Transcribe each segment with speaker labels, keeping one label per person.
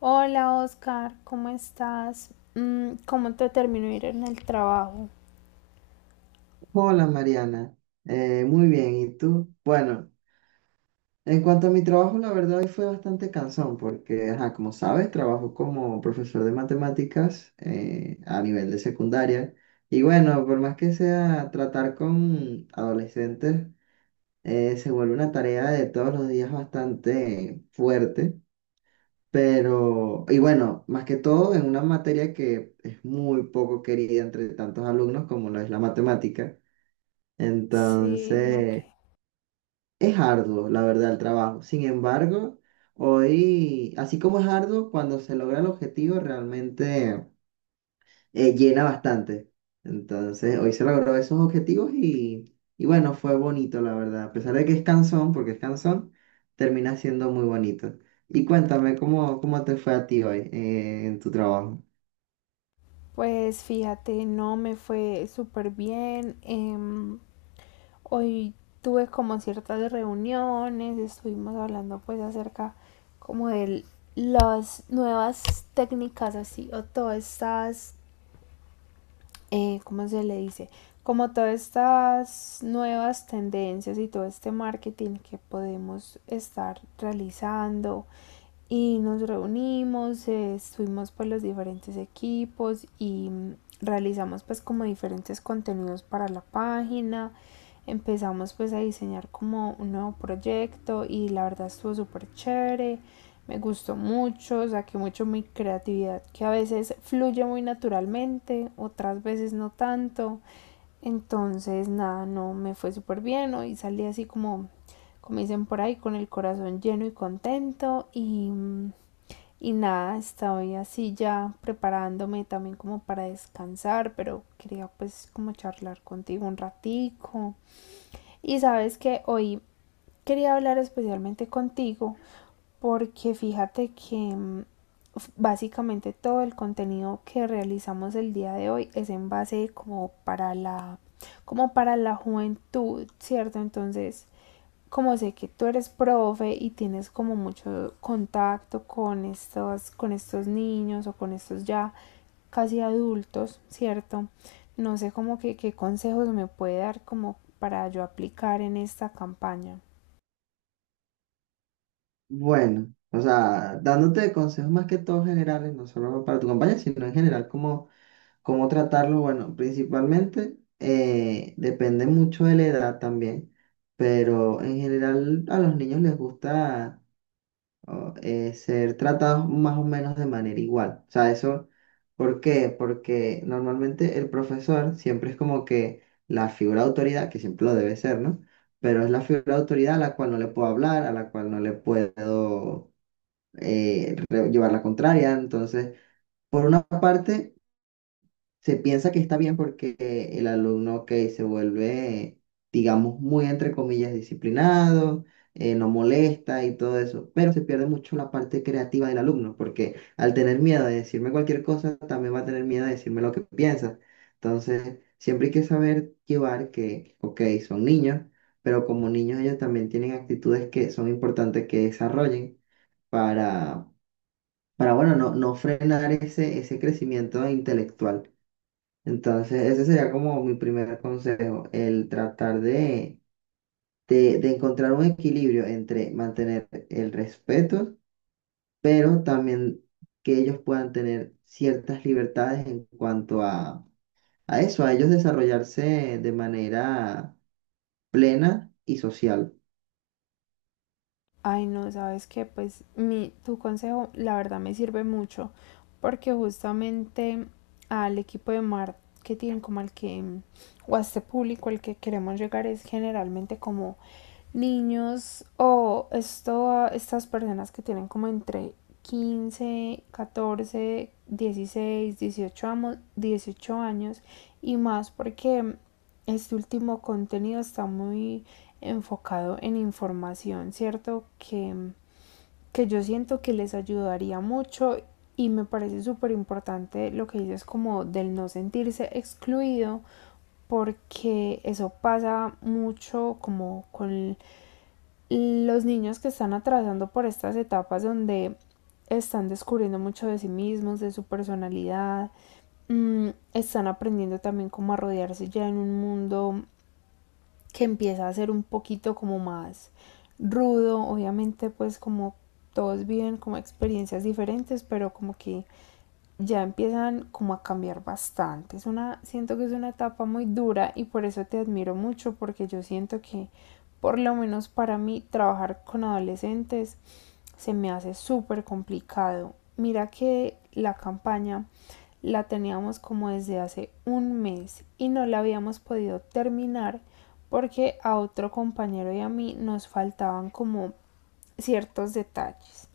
Speaker 1: Hola Oscar, ¿cómo estás? ¿Cómo te terminó de ir en el trabajo?
Speaker 2: Hola Mariana. Muy bien, ¿y tú? Bueno, en cuanto a mi trabajo, la verdad hoy fue bastante cansón porque, ajá, como sabes, trabajo como profesor de matemáticas a nivel de secundaria. Y bueno, por más que sea tratar con adolescentes, se vuelve una tarea de todos los días bastante fuerte, pero, y bueno, más que todo en una materia que es muy poco querida entre tantos alumnos como lo es la matemática.
Speaker 1: Sí, ok.
Speaker 2: Entonces, es arduo, la verdad, el trabajo. Sin embargo, hoy, así como es arduo, cuando se logra el objetivo, realmente llena bastante. Entonces, hoy se logró esos objetivos y bueno, fue bonito, la verdad. A pesar de que es cansón, porque es cansón, termina siendo muy bonito. Y cuéntame, ¿cómo te fue a ti hoy en tu trabajo?
Speaker 1: Pues fíjate, no me fue súper bien. Hoy tuve como ciertas reuniones, estuvimos hablando pues acerca como de las nuevas técnicas así o todas estas ¿cómo se le dice? Como todas estas nuevas tendencias y todo este marketing que podemos estar realizando y nos reunimos, estuvimos por los diferentes equipos y realizamos pues como diferentes contenidos para la página. Empezamos pues a diseñar como un nuevo proyecto y la verdad estuvo súper chévere. Me gustó mucho, saqué mucho mi creatividad que a veces fluye muy naturalmente, otras veces no tanto. Entonces, nada, no me fue súper bien. ¿No? Y salí así como, como dicen por ahí, con el corazón lleno y contento. Y nada, estoy así ya preparándome también como para descansar, pero quería pues como charlar contigo un ratico. Y sabes que hoy quería hablar especialmente contigo porque fíjate que básicamente todo el contenido que realizamos el día de hoy es en base como para la juventud, ¿cierto? Entonces, como sé que tú eres profe y tienes como mucho contacto con estos niños o con estos ya casi adultos, ¿cierto? No sé como que qué consejos me puede dar como para yo aplicar en esta campaña.
Speaker 2: Bueno, o sea, dándote consejos más que todo generales, no solo para tu compañía, sino en general, cómo. ¿Cómo tratarlo? Bueno, principalmente depende mucho de la edad también, pero en general a los niños les gusta o, ser tratados más o menos de manera igual. O sea, eso, ¿por qué? Porque normalmente el profesor siempre es como que la figura de autoridad, que siempre lo debe ser, ¿no? Pero es la figura de autoridad a la cual no le puedo hablar, a la cual no le puedo llevar la contraria, entonces... Por una parte, se piensa que está bien porque el alumno que se vuelve, digamos, muy entre comillas disciplinado, no molesta y todo eso, pero se pierde mucho la parte creativa del alumno porque al tener miedo de decirme cualquier cosa, también va a tener miedo de decirme lo que piensa. Entonces, siempre hay que saber llevar que, ok, son niños, pero como niños ellos también tienen actitudes que son importantes que desarrollen para... Para, bueno, no, no frenar ese crecimiento intelectual. Entonces, ese sería como mi primer consejo, el tratar de encontrar un equilibrio entre mantener el respeto, pero también que ellos puedan tener ciertas libertades en cuanto a eso, a ellos desarrollarse de manera plena y social.
Speaker 1: Ay, no, sabes que pues tu consejo la verdad me sirve mucho porque justamente al equipo de marketing como al que, o a este público al que queremos llegar es generalmente como niños o esto, estas personas que tienen como entre 15 14 16 18 años y más porque este último contenido está muy enfocado en información, ¿cierto? Que yo siento que les ayudaría mucho y me parece súper importante lo que dices como del no sentirse excluido porque eso pasa mucho como con los niños que están atravesando por estas etapas donde están descubriendo mucho de sí mismos, de su personalidad, están aprendiendo también cómo a rodearse ya en un mundo que empieza a ser un poquito como más rudo, obviamente pues como todos viven como experiencias diferentes, pero como que ya empiezan como a cambiar bastante. Siento que es una etapa muy dura y por eso te admiro mucho porque yo siento que por lo menos para mí trabajar con adolescentes se me hace súper complicado. Mira que la campaña la teníamos como desde hace un mes y no la habíamos podido terminar porque a otro compañero y a mí nos faltaban como ciertos detalles.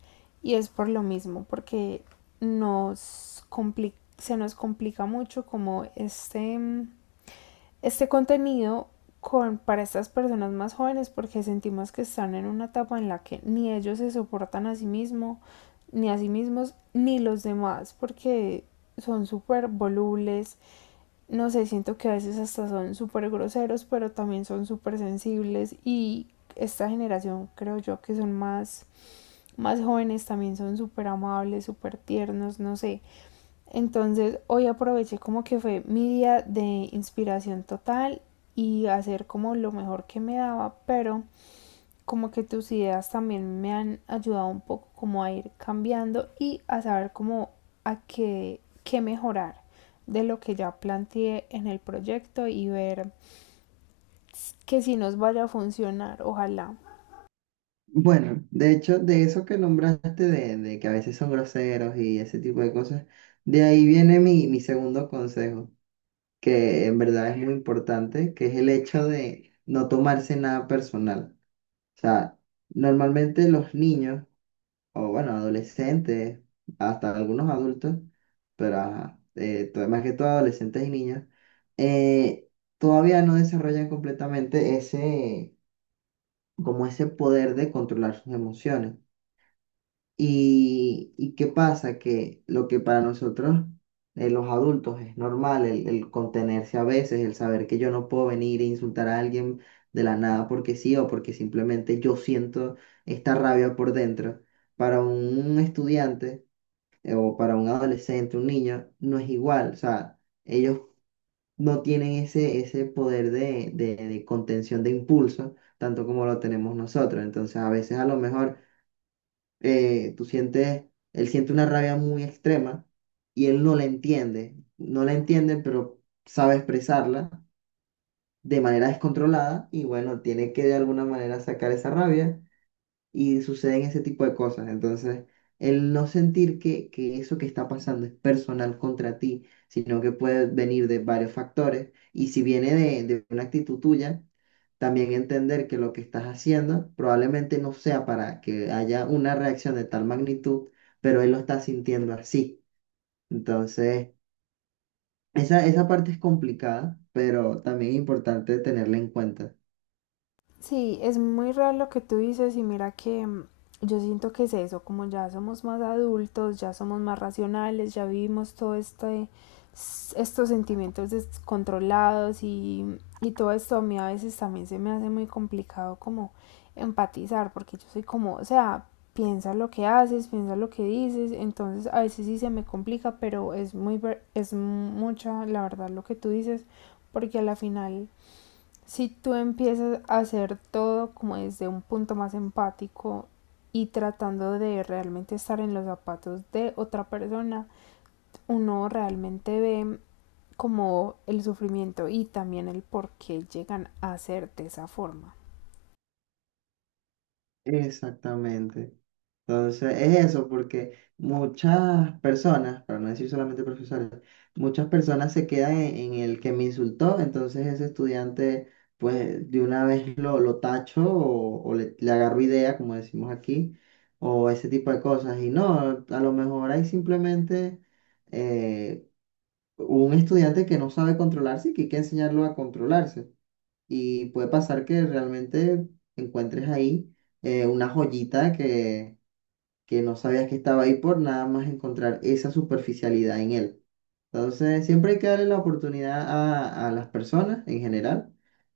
Speaker 1: Y es por lo mismo, porque nos complica se nos complica mucho como este, este contenido con, para estas personas más jóvenes porque sentimos que están en una etapa en la que ni ellos se soportan a sí mismos, ni a sí mismos, ni los demás, porque son súper volubles, no sé, siento que a veces hasta son súper groseros, pero también son súper sensibles y esta generación creo yo que son más más jóvenes también son súper amables, súper tiernos, no sé. Entonces hoy aproveché como que fue mi día de inspiración total y hacer como lo mejor que me daba, pero como que tus ideas también me han ayudado un poco como a ir cambiando y a saber como a qué, qué mejorar de lo que ya planteé en el proyecto y ver que si nos vaya a funcionar, ojalá.
Speaker 2: Bueno, de hecho, de eso que nombraste, de que a veces son groseros y ese tipo de cosas, de ahí viene mi segundo consejo, que en verdad es muy importante, que es el hecho de no tomarse nada personal. O sea, normalmente los niños, o bueno, adolescentes, hasta algunos adultos, pero ajá, más que todo adolescentes y niños, eh, todavía no desarrollan completamente ese, como ese poder de controlar sus emociones. Y ¿qué pasa? Que lo que para nosotros, los adultos, es normal, el contenerse a veces, el saber que yo no puedo venir e insultar a alguien de la nada porque sí o porque simplemente yo siento esta rabia por dentro. Para un estudiante o para un adolescente, un niño, no es igual. O sea, ellos no tienen ese poder de contención de impulso, tanto como lo tenemos nosotros. Entonces, a veces a lo mejor tú sientes, él siente una rabia muy extrema y él no la entiende, no la entiende, pero sabe expresarla de manera descontrolada y bueno, tiene que de alguna manera sacar esa rabia y suceden ese tipo de cosas. Entonces, el no sentir que eso que está pasando es personal contra ti, sino que puede venir de varios factores y si viene de una actitud tuya, también entender que lo que estás haciendo probablemente no sea para que haya una reacción de tal magnitud, pero él lo está sintiendo así. Entonces, esa parte es complicada, pero también es importante tenerla en cuenta.
Speaker 1: Sí, es muy real lo que tú dices y mira que yo siento que es eso, como ya somos más adultos, ya somos más racionales, ya vivimos todo este, estos sentimientos descontrolados y todo esto a mí a veces también se me hace muy complicado como empatizar, porque yo soy como, o sea, piensa lo que haces, piensa lo que dices, entonces a veces sí se me complica, pero es muy, es mucha la verdad lo que tú dices, porque a la final si tú empiezas a hacer todo como desde un punto más empático y tratando de realmente estar en los zapatos de otra persona, uno realmente ve como el sufrimiento y también el por qué llegan a ser de esa forma.
Speaker 2: Exactamente. Entonces es eso, porque muchas personas, para no decir solamente profesores, muchas personas se quedan en el que me insultó, entonces ese estudiante pues de una vez lo tacho o le agarro idea, como decimos aquí, o ese tipo de cosas. Y no, a lo mejor hay simplemente eh, un estudiante que no sabe controlarse y que hay que enseñarlo a controlarse. Y puede pasar que realmente encuentres ahí una joyita que no sabías que estaba ahí por nada más encontrar esa superficialidad en él. Entonces, siempre hay que darle la oportunidad a las personas en general.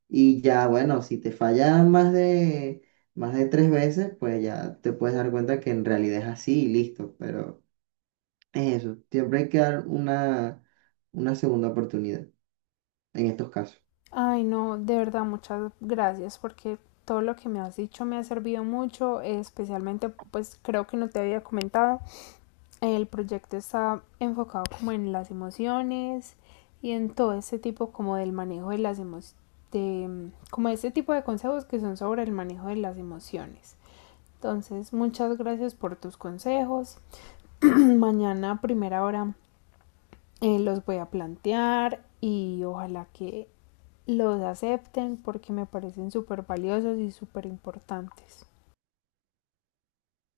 Speaker 2: Y ya, bueno, si te falla más de 3 veces, pues ya te puedes dar cuenta que en realidad es así y listo. Pero es eso, siempre hay que dar una segunda oportunidad en estos casos.
Speaker 1: Ay, no, de verdad, muchas gracias porque todo lo que me has dicho me ha servido mucho, especialmente pues creo que no te había comentado el proyecto está enfocado como en las emociones y en todo este tipo como del manejo de las emociones, de, como este tipo de consejos que son sobre el manejo de las emociones. Entonces, muchas gracias por tus consejos. Mañana a primera hora los voy a plantear y ojalá que los acepten porque me parecen súper valiosos y súper importantes.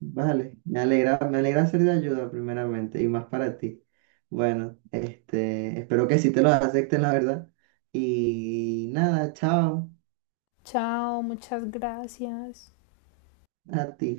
Speaker 2: Vale, me alegra ser de ayuda primeramente y más para ti. Bueno, este, espero que sí te lo acepten, la verdad. Y nada, chao
Speaker 1: Chao, muchas gracias.
Speaker 2: a ti.